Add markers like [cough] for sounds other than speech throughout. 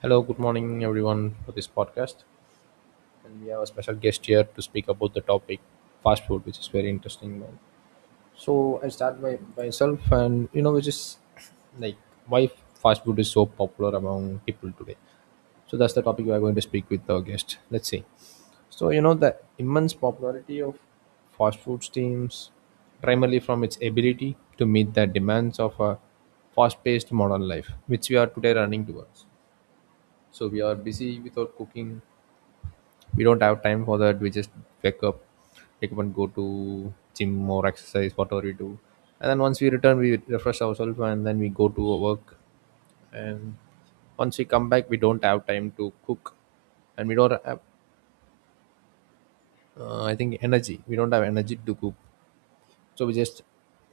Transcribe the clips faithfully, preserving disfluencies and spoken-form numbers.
Hello, good morning, everyone, for this podcast. And we have a special guest here to speak about the topic fast food, which is very interesting. Man. So I start by myself, and you know, which is like why fast food is so popular among people today. So that's the topic we are going to speak with our guest. Let's see. So you know the immense popularity of fast food teams, primarily from its ability to meet the demands of a fast-paced modern life, which we are today running towards. So we are busy with our cooking, we don't have time for that, we just wake up wake up and go to gym or exercise whatever we do, and then once we return we refresh ourselves and then we go to our work. And once we come back we don't have time to cook, and we don't have, uh, I think, energy. We don't have energy to cook. So we just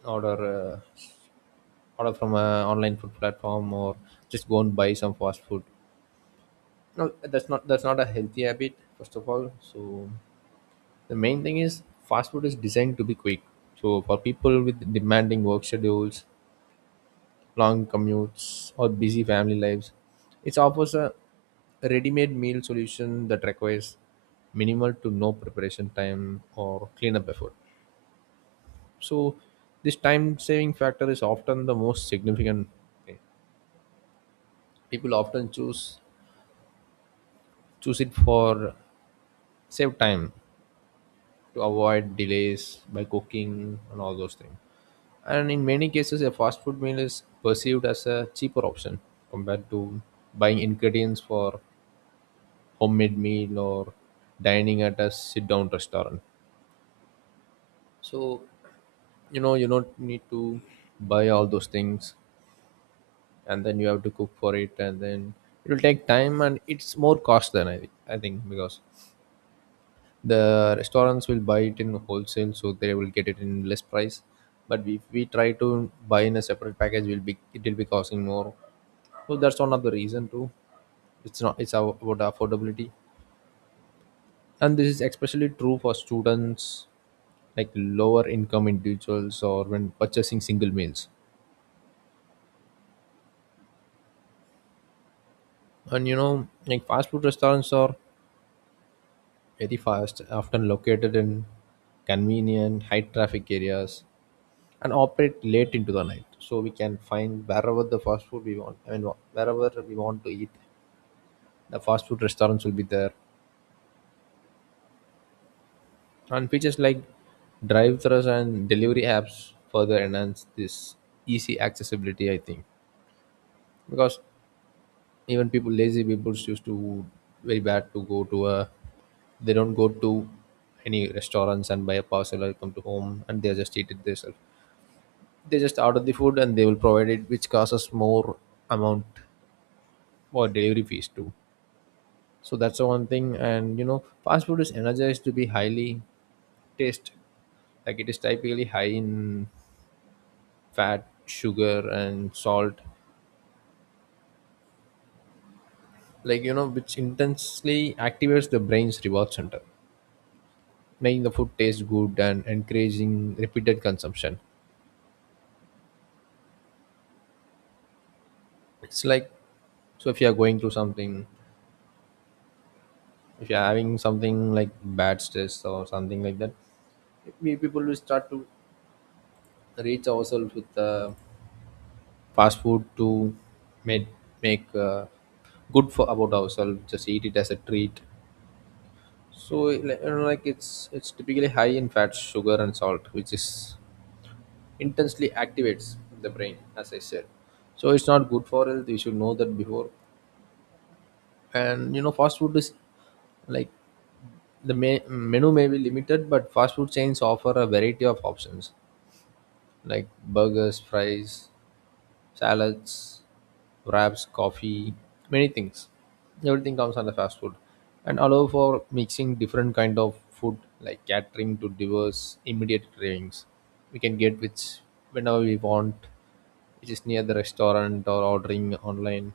order uh, order from a online food platform or just go and buy some fast food. No, that's not that's not a healthy habit first of all. So the main thing is fast food is designed to be quick. So for people with demanding work schedules, long commutes, or busy family lives, it offers a ready-made meal solution that requires minimal to no preparation time or cleanup effort. So this time saving factor is often the most significant thing. People often choose choose it for save time, to avoid delays by cooking and all those things. And in many cases, a fast food meal is perceived as a cheaper option compared to buying ingredients for homemade meal or dining at a sit down restaurant. So, you know, you don't need to buy all those things, and then you have to cook for it, and then it will take time, and it's more cost than I, I think, because the restaurants will buy it in wholesale so they will get it in less price, but if we try to buy in a separate package will be it will be costing more, so that's one of the reason too. It's not, it's about affordability, and this is especially true for students, like lower income individuals or when purchasing single meals. And you know like fast food restaurants are very fast often located in convenient high traffic areas and operate late into the night. So we can find wherever the fast food we want. I mean, wherever we want to eat, the fast food restaurants will be there. And features like drive-thrus and delivery apps further enhance this easy accessibility. I think because even people, lazy people, used to very bad to go to a. They don't go to any restaurants and buy a parcel or come to home and they just eat it themselves. They just order the food and they will provide it, which causes more amount or delivery fees too. So that's the one thing. And you know, fast food is energized to be highly taste, like it is typically high in fat, sugar, and salt, like you know, which intensely activates the brain's reward center, making the food taste good and encouraging repeated consumption. It's like, so if you are going through something, if you are having something like bad stress or something like that, we people will start to reach ourselves with the fast food to make make uh, good for about ourselves, just eat it as a treat. So like, you know, like it's it's typically high in fat sugar and salt which is intensely activates the brain as I said. So it's not good for health, you should know that before. And you know fast food is like the me- menu may be limited, but fast food chains offer a variety of options like burgers, fries, salads, wraps, coffee, many things. Everything comes under fast food and allow for mixing different kind of food, like catering to diverse immediate cravings. We can get which whenever we want, which is near the restaurant or ordering online.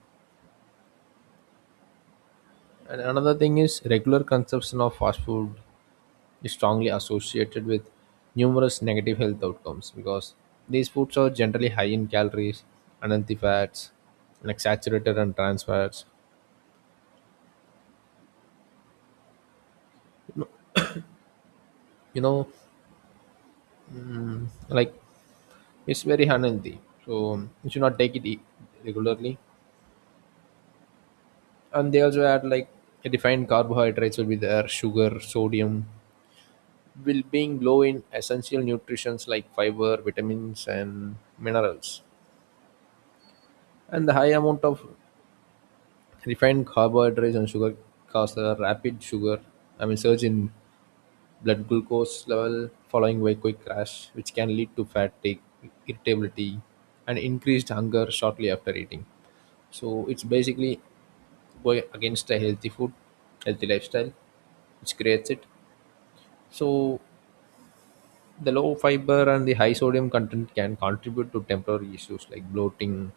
And another thing is regular consumption of fast food is strongly associated with numerous negative health outcomes, because these foods are generally high in calories, unhealthy fats, like saturated and trans fats. You know, like it's very unhealthy. So you should not take it e- regularly. And they also add like refined carbohydrates will be there, sugar, sodium, will being low in essential nutrients like fiber, vitamins, and minerals. And the high amount of refined carbohydrates and sugar cause a rapid sugar, I mean surge in blood glucose level following by quick crash, which can lead to fatigue, irritability, and increased hunger shortly after eating. So it's basically going against a healthy food, healthy lifestyle, which creates it. So the low fiber and the high sodium content can contribute to temporary issues like bloating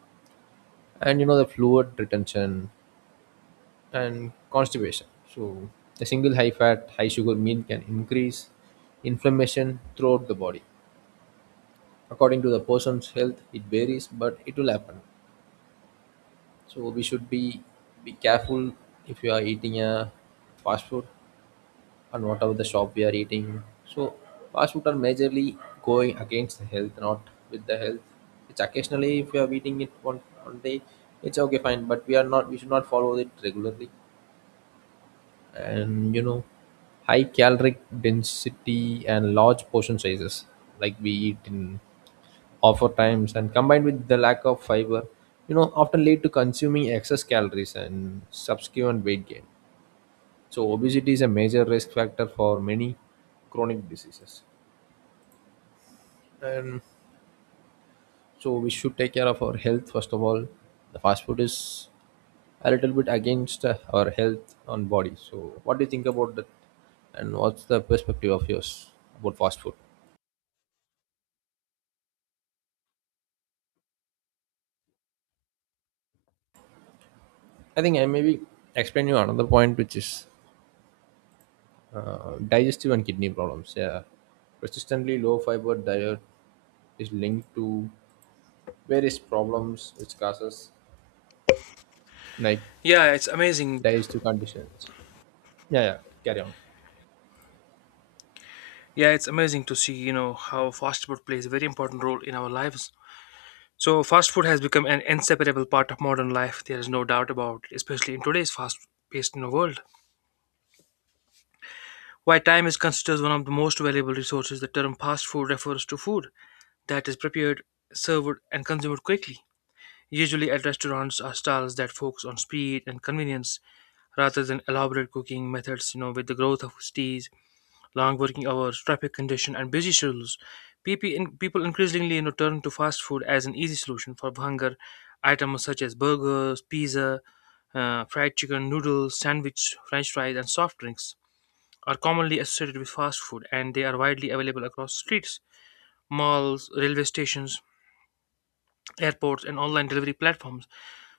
and you know the fluid retention and constipation. So, a single high fat, high sugar meal can increase inflammation throughout the body. According to the person's health, it varies, but it will happen. So, we should be, be careful if you are eating a fast food and whatever the shop we are eating. So, fast food are majorly going against the health, not with the health. It's occasionally, if you are eating it one, one day, it's okay, fine, but we are not, we should not follow it regularly. And you know high caloric density and large portion sizes, like we eat in offer times and combined with the lack of fiber, you know often lead to consuming excess calories and subsequent weight gain. So obesity is a major risk factor for many chronic diseases, and so we should take care of our health first of all. The fast food is a little bit against uh, our health on body. So, what do you think about that? And what's the perspective of yours about fast food? I think I maybe explain you another point, which is uh, digestive and kidney problems. Yeah, persistently low fiber diet is linked to various problems which causes like Yeah, it's amazing. digestive conditions. Yeah, yeah, carry on. Yeah, it's amazing to see, you know, how fast food plays a very important role in our lives. So, fast food has become an inseparable part of modern life. There is no doubt about it, especially in today's fast-paced you know, world. While time is considered one of the most valuable resources, the term fast food refers to food that is prepared, served, and consumed quickly. Usually at restaurants or stalls that focus on speed and convenience rather than elaborate cooking methods. You know, with the growth of cities, long working hours, traffic congestion, and busy schedules, PP in- people increasingly you know, turn to fast food as an easy solution for hunger. Items such as burgers, pizza, uh, fried chicken, noodles, sandwich, french fries, and soft drinks are commonly associated with fast food, and they are widely available across streets, malls, railway stations, airports, and online delivery platforms.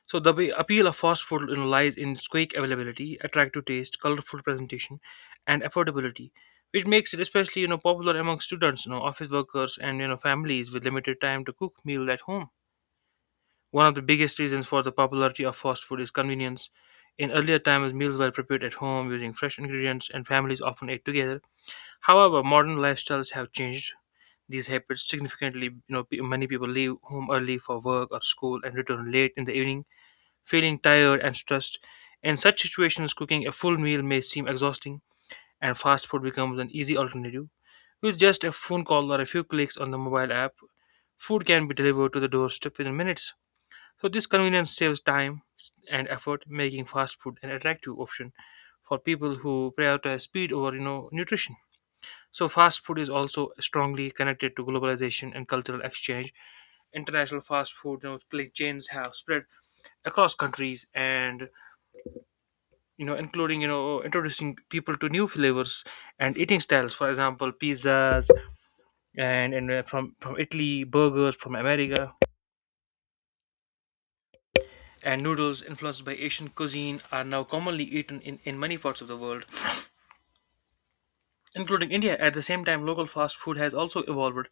So the be- appeal of fast food, you know, lies in its quick availability, attractive taste, colorful presentation, and affordability, which makes it especially, you know popular among students, you know, office workers, and you know families with limited time to cook meal at home. One of the biggest reasons for the popularity of fast food is convenience. In earlier times, meals were prepared at home using fresh ingredients, and families often ate together. However, modern lifestyles have changed these habits significantly. You know, pe- many people leave home early for work or school and return late in the evening, feeling tired and stressed. In such situations, cooking a full meal may seem exhausting, and fast food becomes an easy alternative. With just a phone call or a few clicks on the mobile app, food can be delivered to the doorstep within minutes. So this convenience saves time s- and effort, making fast food an attractive option for people who prioritize speed over, you know, nutrition. So fast food is also strongly connected to globalization and cultural exchange. International fast food you know like chains have spread across countries, and you know including you know introducing people to new flavors and eating styles. For example, pizzas and, and uh, from from italy, burgers from america, and noodles influenced by asian cuisine are now commonly eaten in in many parts of the world, including India. At the same time, local fast food has also evolved,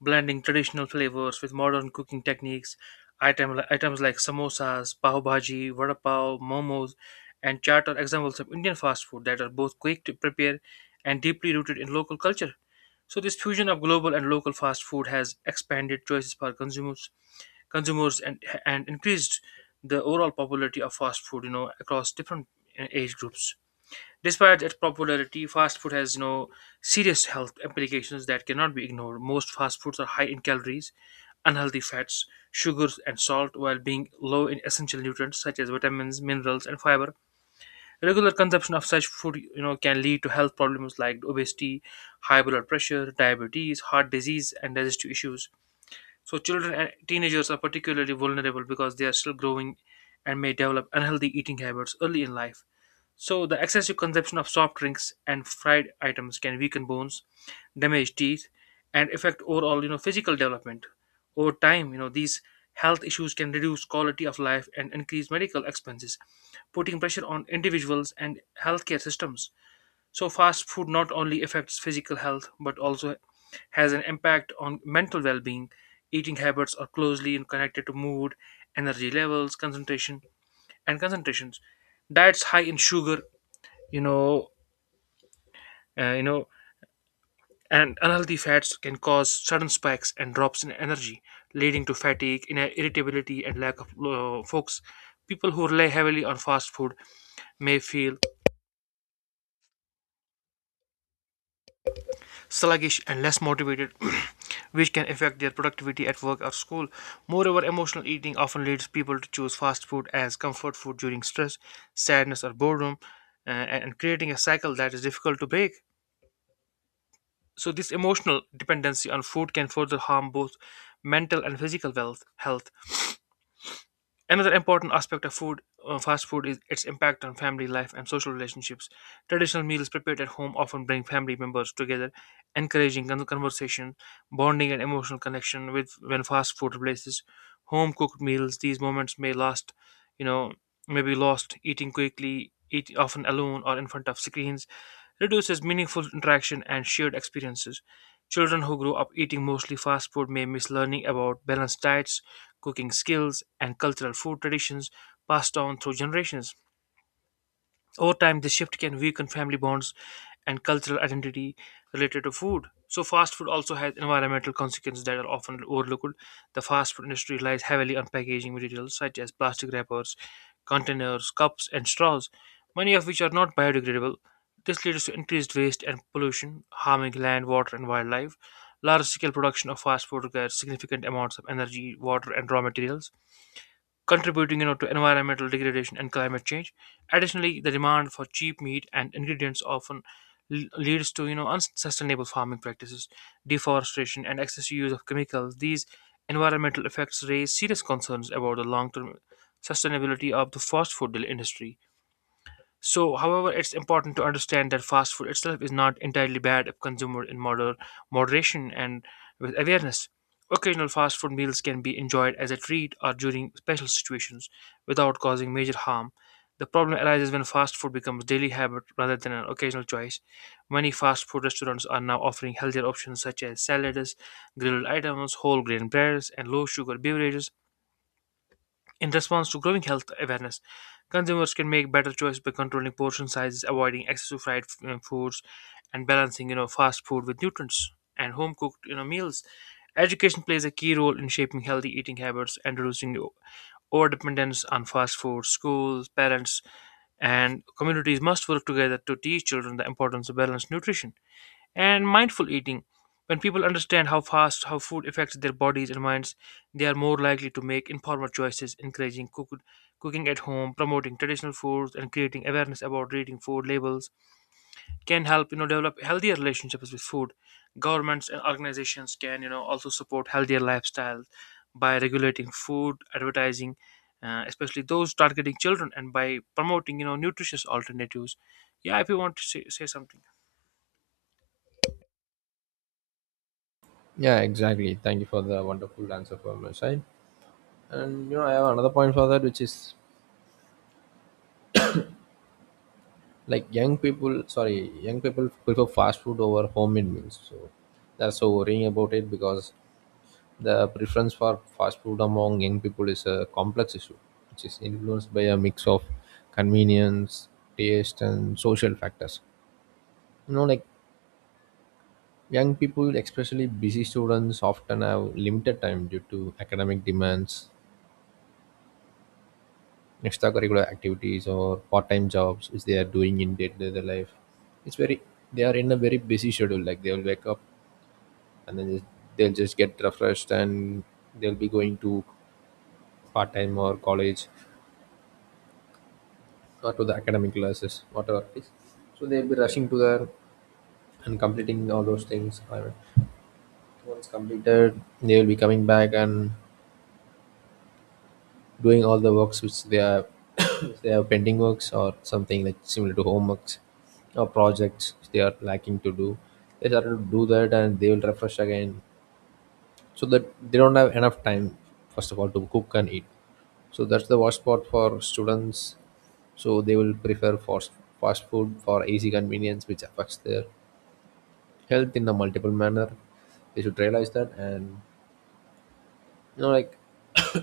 blending traditional flavors with modern cooking techniques. Item, items like samosas, pav bhaji, vada pav, momos, and chaat are examples of Indian fast food that are both quick to prepare and deeply rooted in local culture. So this fusion of global and local fast food has expanded choices for consumers, consumers and and increased the overall popularity of fast food, you know, across different uh, age groups. Despite its popularity, fast food has you know serious health implications that cannot be ignored. Most fast foods are high in calories, unhealthy fats, sugars, and salt, while being low in essential nutrients such as vitamins, minerals, and fiber. Regular consumption of such food, you know, can lead to health problems like obesity, high blood pressure, diabetes, heart disease, and digestive issues. So, children and teenagers are particularly vulnerable because they are still growing and may develop unhealthy eating habits early in life. So, the excessive consumption of soft drinks and fried items can weaken bones, damage teeth, and affect overall, you know, physical development. Over time, you know, these health issues can reduce quality of life and increase medical expenses, putting pressure on individuals and healthcare systems. So, fast food not only affects physical health but also has an impact on mental well being. Eating habits are closely connected to mood, energy levels, concentration, and concentrations. Diets high in sugar you know uh, you know and unhealthy fats can cause sudden spikes and drops in energy, leading to fatigue ina- irritability, and lack of uh, focus. People who rely heavily on fast food may feel sluggish and less motivated, [clears throat] which can affect their productivity at work or school. Moreover, emotional eating often leads people to choose fast food as comfort food during stress, sadness, or boredom, uh, and and creating a cycle that is difficult to break. So this emotional dependency on food can further harm both mental and physical wealth, health. Another important aspect of food, uh, fast food is its impact on family life and social relationships. Traditional meals prepared at home often bring family members together, encouraging con- conversation, bonding, and emotional connection. With when fast food replaces home cooked meals, these moments may last, you know, may be lost. Eating quickly, eat often alone or in front of screens, reduces meaningful interaction and shared experiences. Children who grow up eating mostly fast food may miss learning about balanced diets, cooking skills, and cultural food traditions passed down through generations. Over time, this shift can weaken family bonds and cultural identity related to food. So, fast food also has environmental consequences that are often overlooked. The fast food industry relies heavily on packaging materials such as plastic wrappers, containers, cups, and straws, many of which are not biodegradable. This leads to increased waste and pollution, harming land, water, and wildlife. Large scale production of fast food requires significant amounts of energy, water, and raw materials, contributing you know, to environmental degradation and climate change. Additionally, the demand for cheap meat and ingredients often l- leads to you know unsustainable farming practices, deforestation, and excessive use of chemicals. These environmental effects raise serious concerns about the long-term sustainability of the fast food industry. So, however, it's important to understand that fast food itself is not entirely bad if consumed in moder- moderation and with awareness. Occasional fast food meals can be enjoyed as a treat or during special situations without causing major harm. The problem arises when fast food becomes daily habit rather than an occasional choice. Many fast food restaurants are now offering healthier options such as salads, grilled items, whole grain breads, and low sugar beverages. In response to growing health awareness, consumers can make better choices by controlling portion sizes, avoiding excessive fried uh, foods, and balancing, you know, fast food with nutrients and home cooked, you know, meals. Education plays a key role in shaping healthy eating habits and reducing over dependence on fast food. Schools, parents, and communities must work together to teach children the importance of balanced nutrition and mindful eating. When people understand how fast how food affects their bodies and minds, they are more likely to make informed choices. Encouraging cook- cooking at home, promoting traditional foods, and creating awareness about reading food labels can help you know develop healthier relationships with food. Governments and organizations can you know also support healthier lifestyles by regulating food advertising, uh, especially those targeting children, and by promoting you know nutritious alternatives. Yeah, if you want to say, say something. Yeah, exactly. Thank you for the wonderful answer from your side. And you know, I have another point for that, which is like young people sorry young people prefer fast food over home made meals, so they're so worrying about it, because the preference for fast food among young people is a complex issue which is influenced by a mix of convenience, taste and social factors. you know like young people especially busy students often have limited time due to academic demands, extracurricular activities or part-time jobs which they are doing in day-to-day life. It's very, they are in a very busy schedule, like they will wake up and then just, they'll just get refreshed and they'll be going to part time or college, or to the academic classes, whatever it is. So they'll be rushing to there and completing all those things. I mean, once completed, they will be coming back and doing all the works which they are [coughs] which they have pending works or something like similar to homeworks or projects which they are lacking to do. They start to do that and they will refresh again, so that they don't have enough time first of all to cook and eat. So that's the worst part for students. So they will prefer fast fast food for easy convenience, which affects their health in a multiple manner. They should realize that, and you know, like [coughs]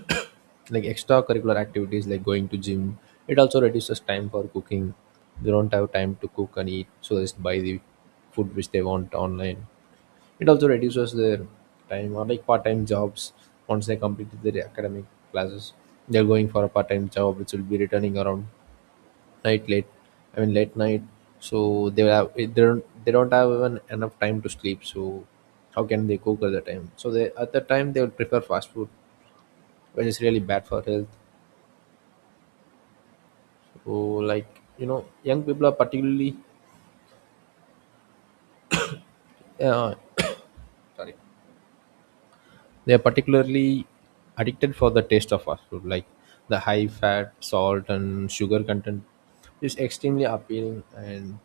like extracurricular activities like going to gym, it also reduces time for cooking. They don't have time to cook and eat, so they just buy the food which they want online. It also reduces their time, or like part-time jobs. Once they complete their academic classes, they're going for a part-time job, which will be returning around night late, I mean late night. So they have, they don't they don't have even enough time to sleep, so how can they cook at the time, so they at the time they will prefer fast food when it's really bad for health. So like, you know young people are particularly, uh, sorry they are particularly addicted for the taste of fast food, like the high fat salt and sugar content is extremely appealing, and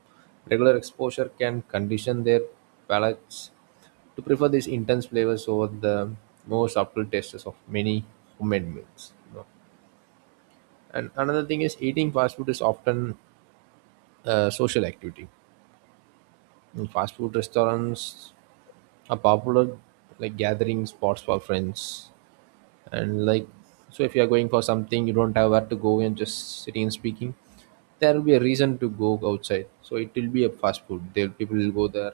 regular exposure can condition their palates to prefer these intense flavors over the more subtle tastes of many homemade meals. you know. And another thing is eating fast food is often a social activity. In fast food restaurants are popular like gathering spots for friends, and like so if you are going for something you don't have where to go and just sitting and speaking, there will be a reason to go outside. So it will be a fast food. There people will go there,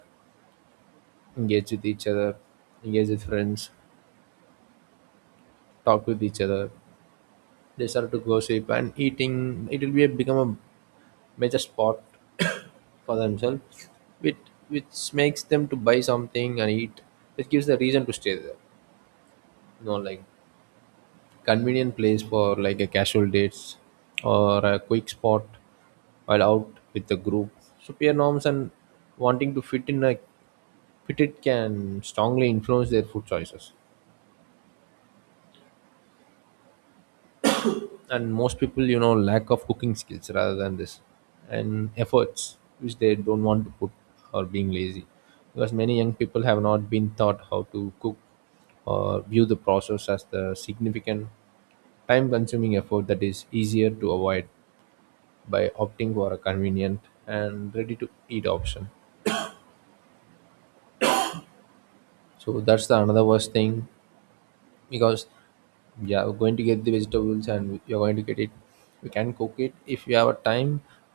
engage with each other, engage with friends, talk with each other. They start to gossip and eating. It will be a, become a major spot [coughs] for themselves, which which makes them to buy something and eat. It gives the reason to stay there. You know, like convenient place for like a casual dates or a quick spot while out with the group. So peer norms and wanting to fit in a fit it can strongly influence their food choices. And most people, you know, lack of cooking skills rather than this and efforts which they don't want to put or being lazy, because many young people have not been taught how to cook or view the process as the significant time consuming effort that is easier to avoid by opting for a convenient and ready to eat option. So that's the another worst thing, because yeah, we're going to get the vegetables and you're going to get it. We can cook it if you have a time,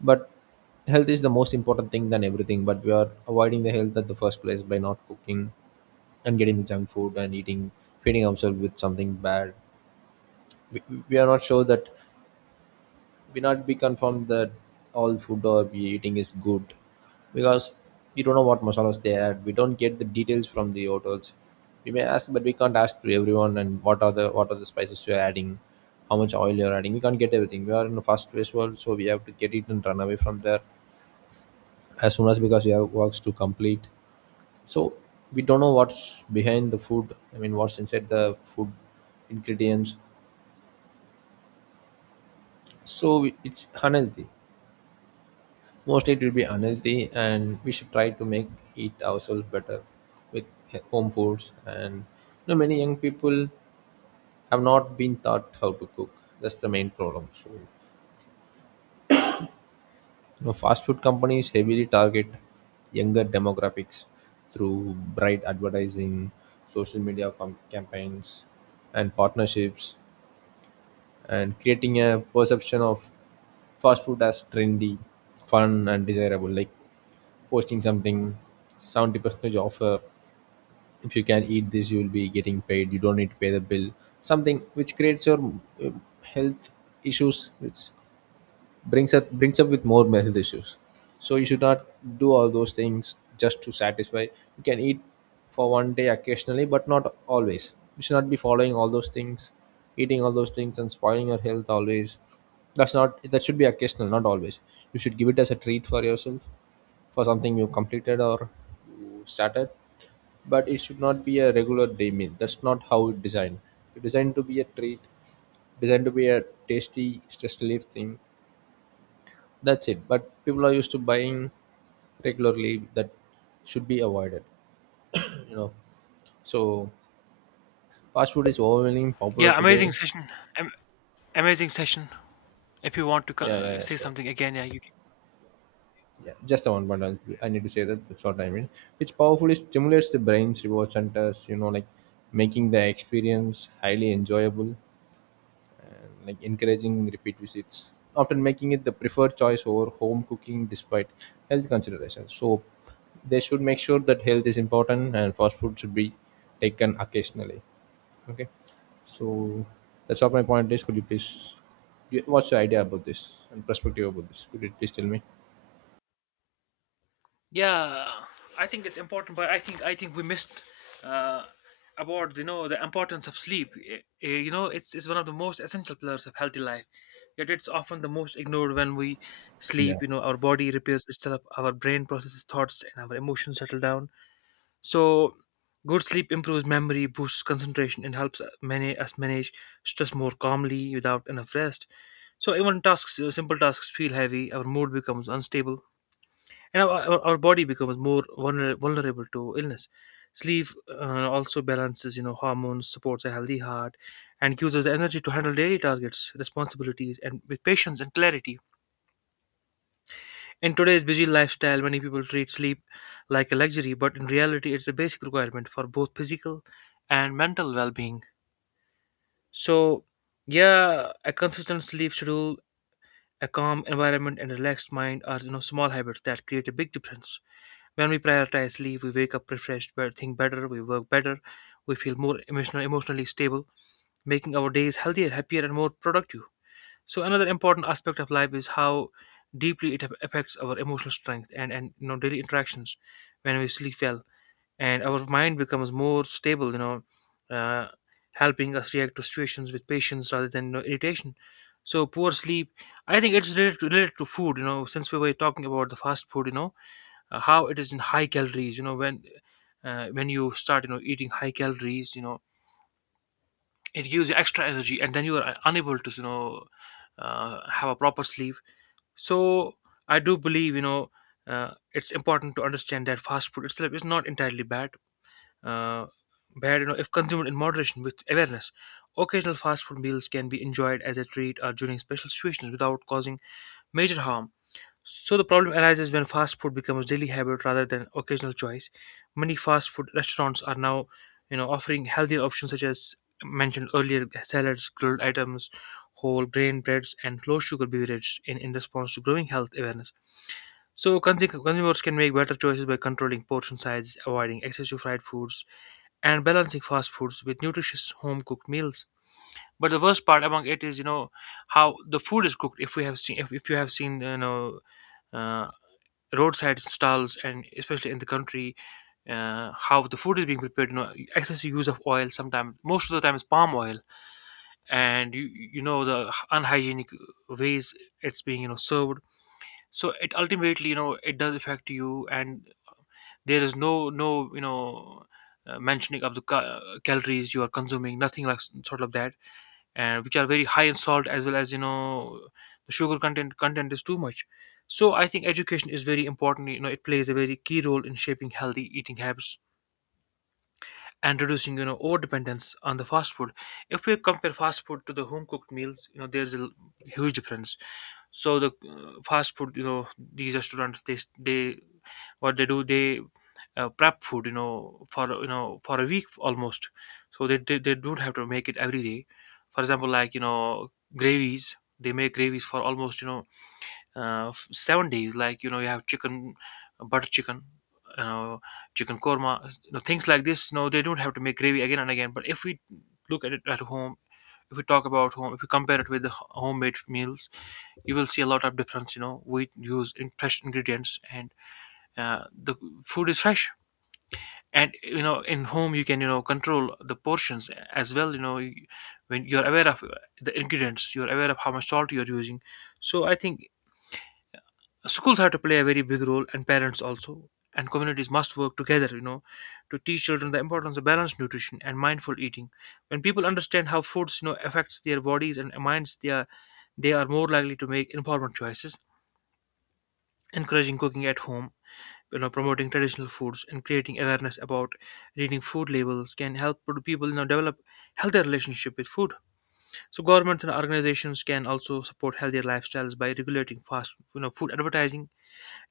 but health is the most important thing than everything. But we are avoiding the health at the first place by not cooking and getting the junk food and eating, feeding ourselves with something bad. we, we are not sure that we not be confirmed that all food or we eating is good, because we don't know what masalas they add. We don't get the details from the hotels. We may ask, but we can't ask to everyone and what are the what are the spices you're adding, how much oil you're adding. We can't get everything. We are in a fast paced world, so we have to get it and run away from there as soon as, because we have works to complete. So we don't know what's behind the food. I mean, what's inside the food ingredients. So we- it's unhealthy. Mostly it will be unhealthy, and we should try to make it ourselves better with he- home foods. And you know, many young people have not been taught how to cook. That's the main problem. So, you know, fast food companies heavily target younger demographics through bright advertising, social media com- campaigns, and partnerships. And creating a perception of fast food as trendy, fun, and desirable. Like posting something, seventy percentage offer. If you can eat this, you will be getting paid. You don't need to pay the bill. Something which creates your uh, health issues, which brings up brings up with more health issues. So you should not do all those things just to satisfy. You can eat for one day occasionally, but not always. You should not be following all those things, eating all those things and spoiling your health always. That's not, that should be occasional, not always. You should give it as a treat for yourself, for something you completed or you started. But it should not be a regular day meal. That's not how it's designed. It's designed to be a treat, designed to be a tasty stress relief thing. That's it. But people are used to buying regularly. That should be avoided, you know. So fast food is overwhelmingly popular Yeah, amazing today. session. Am- amazing session. If you want to co- Yeah, yeah, uh, yeah, say sure. something again, yeah, you can. Yeah, just the one point i I need to say that, that's what I mean, which powerfully stimulates the brain's reward centers, you know, like making the experience highly enjoyable, like encouraging repeat visits, often making it the preferred choice over home cooking despite health considerations. So they should make sure that health is important and fast food should be taken occasionally. Okay, so that's all my point is. Could you please, you- what's your idea about this and perspective about this? Could you please tell me? Yeah, i think it's important, but i think i think we missed uh, about you know the importance of sleep. Eh, eh, you know, it's, it's one of the most essential pillars of healthy life, yet it's often the most ignored. When we Yeah, sleep, you know our body repairs itself, our brain processes thoughts, and our emotions settle down. So, good sleep improves memory, boosts concentration, and helps uh, many us manage stress more calmly without enough rest. So, even tasks, uh, simple tasks feel heavy. Our mood becomes unstable, and our, our, our body becomes more vulner- vulnerable to illness. Sleep uh, also balances, you know, hormones, supports a healthy heart, and gives us the energy to handle daily targets, responsibilities, and with patience and clarity. In today's busy lifestyle, many people treat sleep like a luxury, but in reality, it's a basic requirement for both physical and mental well being. So, yeah, a consistent sleep schedule, a calm environment, and relaxed mind are you know small habits that create a big difference. When we prioritize sleep, we wake up refreshed, but think better, we work better, we feel more emotional, emotionally stable, making our days healthier, happier, and more productive. So another important aspect of life is how deeply it affects our emotional strength, and and you know daily interactions. When we sleep well, and our mind becomes more stable, you know, uh, helping us react to situations with patience rather than you know, irritation. So poor sleep, I think it's related to, related to food. You know, since we were talking about the fast food, you know, uh, how it is in high calories. You know, when uh, when you start, you know, eating high calories, you know, it gives you extra energy, and then you are uh, unable to, you know, uh, have a proper sleep. So i do believe, you know uh, it's important to understand that fast food itself is not entirely bad, uh, bad you know, if consumed in moderation with awareness. Occasional fast food meals can be enjoyed as a treat or during special situations without causing major harm. So the problem arises when fast food becomes daily habit rather than occasional choice. Many fast food restaurants are now, you know, offering healthier options such as mentioned earlier: salads, grilled items, whole grain breads, and low sugar beverages in, in response to growing health awareness. So consu- consumers can make better choices by controlling portion size, avoiding excessive fried foods, and balancing fast foods with nutritious home cooked meals. But the worst part among it is, you know, how the food is cooked. If we have seen, if, if you have seen, you know, uh, roadside stalls, and especially in the country, uh, how the food is being prepared. You know, excessive use of oil, sometimes most of the time is palm oil, and you you know the unhygienic ways it's being, you know, served. So it ultimately, you know, it does affect you. And there is no no you know, uh, mentioning of the ca- calories you are consuming, nothing like s- sort of that, and which are very high in salt as well as, you know, the sugar content content is too much. So i think education is very important. You know, it plays a very key role in shaping healthy eating habits and reducing, you know, over dependence on the fast food. If we compare fast food to the home cooked meals, you know, there's a l- huge difference. So the uh, fast food, you know, these restaurants, they they what they do they uh, prep food, you know, for, you know, for a week almost. So they, they they don't have to make it every day. For example, like, you know, gravies, they make gravies for almost, you know, uh, f- seven days. Like, you know, you have chicken, butter chicken, you know, chicken korma, you know, things like this. No, they don't have to make gravy again and again. But if we look at it at home, if we talk about home, if we compare it with the h- homemade meals, you will see a lot of difference. You know, we use in fresh ingredients, and uh, the food is fresh. And you know, in home you can, you know, control the portions as well. You know, you- when you're aware of uh, the ingredients, you're aware of how much salt you're using. So i think schools have to play a very big role, and parents also, and communities must work together, you know, to teach children the importance of balanced nutrition and mindful eating. When people understand how foods, you know, affects their bodies and minds, they are they are more likely to make informed choices. Encouraging cooking at home, you know, promoting traditional foods, and creating awareness about reading food labels can help pro- people, you know, develop healthier relationship with food. So governments and organizations can also support healthier lifestyles by regulating fast, you know, food advertising,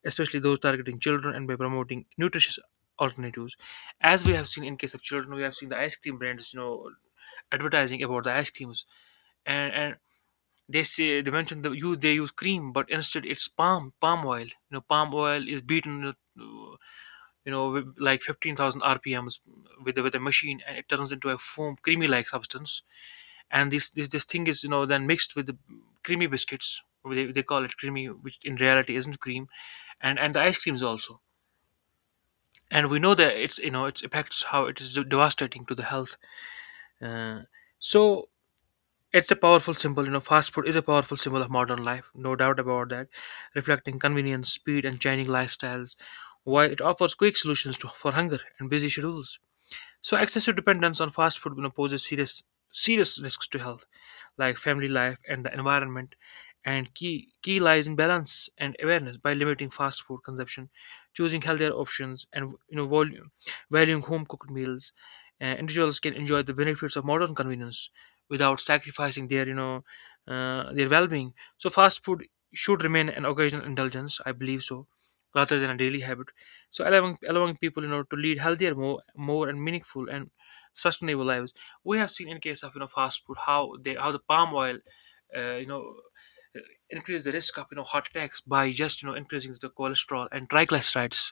especially those targeting children, and by promoting nutritious alternatives. As we have seen in case of children, we have seen the ice cream brands, you know, advertising about the ice creams. And and they say they mentioned the you, they use cream, but instead it's palm palm oil. You know, palm oil is beaten, you know, you know with like fifteen thousand rpms, with a, with a machine, and it turns into a foam creamy like substance. And this, this this thing is, you know, then mixed with the creamy biscuits. They, they call it creamy, which in reality isn't cream. And and the ice creams also. And we know that it's, you know, its effects, how it is devastating to the health. Uh, so it's a powerful symbol. You know, fast food is a powerful symbol of modern life, no doubt about that, reflecting convenience, speed, and changing lifestyles. While it offers quick solutions to, for hunger and busy schedules. So excessive dependence on fast food, you know, poses serious serious risks to health, like family life and the environment. And key key lies in balance and awareness by limiting fast food consumption, choosing healthier options, and you know, volume, valuing home cooked meals. Uh, individuals can enjoy the benefits of modern convenience without sacrificing their, you know, uh, their well-being. So fast food should remain an occasional indulgence, I believe so, rather than a daily habit, so allowing allowing people, you know, to lead healthier, more more and meaningful and sustainable lives. We have seen in case of, you know, fast food, how they, how the palm oil, uh, you know uh, increase the risk of, you know, heart attacks by just, you know, increasing the cholesterol and triglycerides,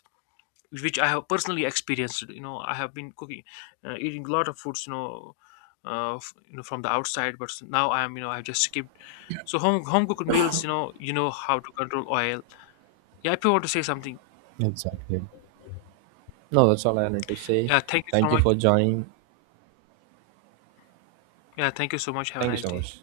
which I have personally experienced. You know, I have been cooking, uh, eating a lot of foods, you know, uh, f- you know, from the outside. But now I am, you know, I just skipped. So home home cooked meals, you know, you know how to control oil. Yeah, if you want to say something. exactly. No, that's all I wanted to say. Yeah, thank you so Thank you much. for joining. Yeah, thank you so much. Have a Thank you nice so day. much.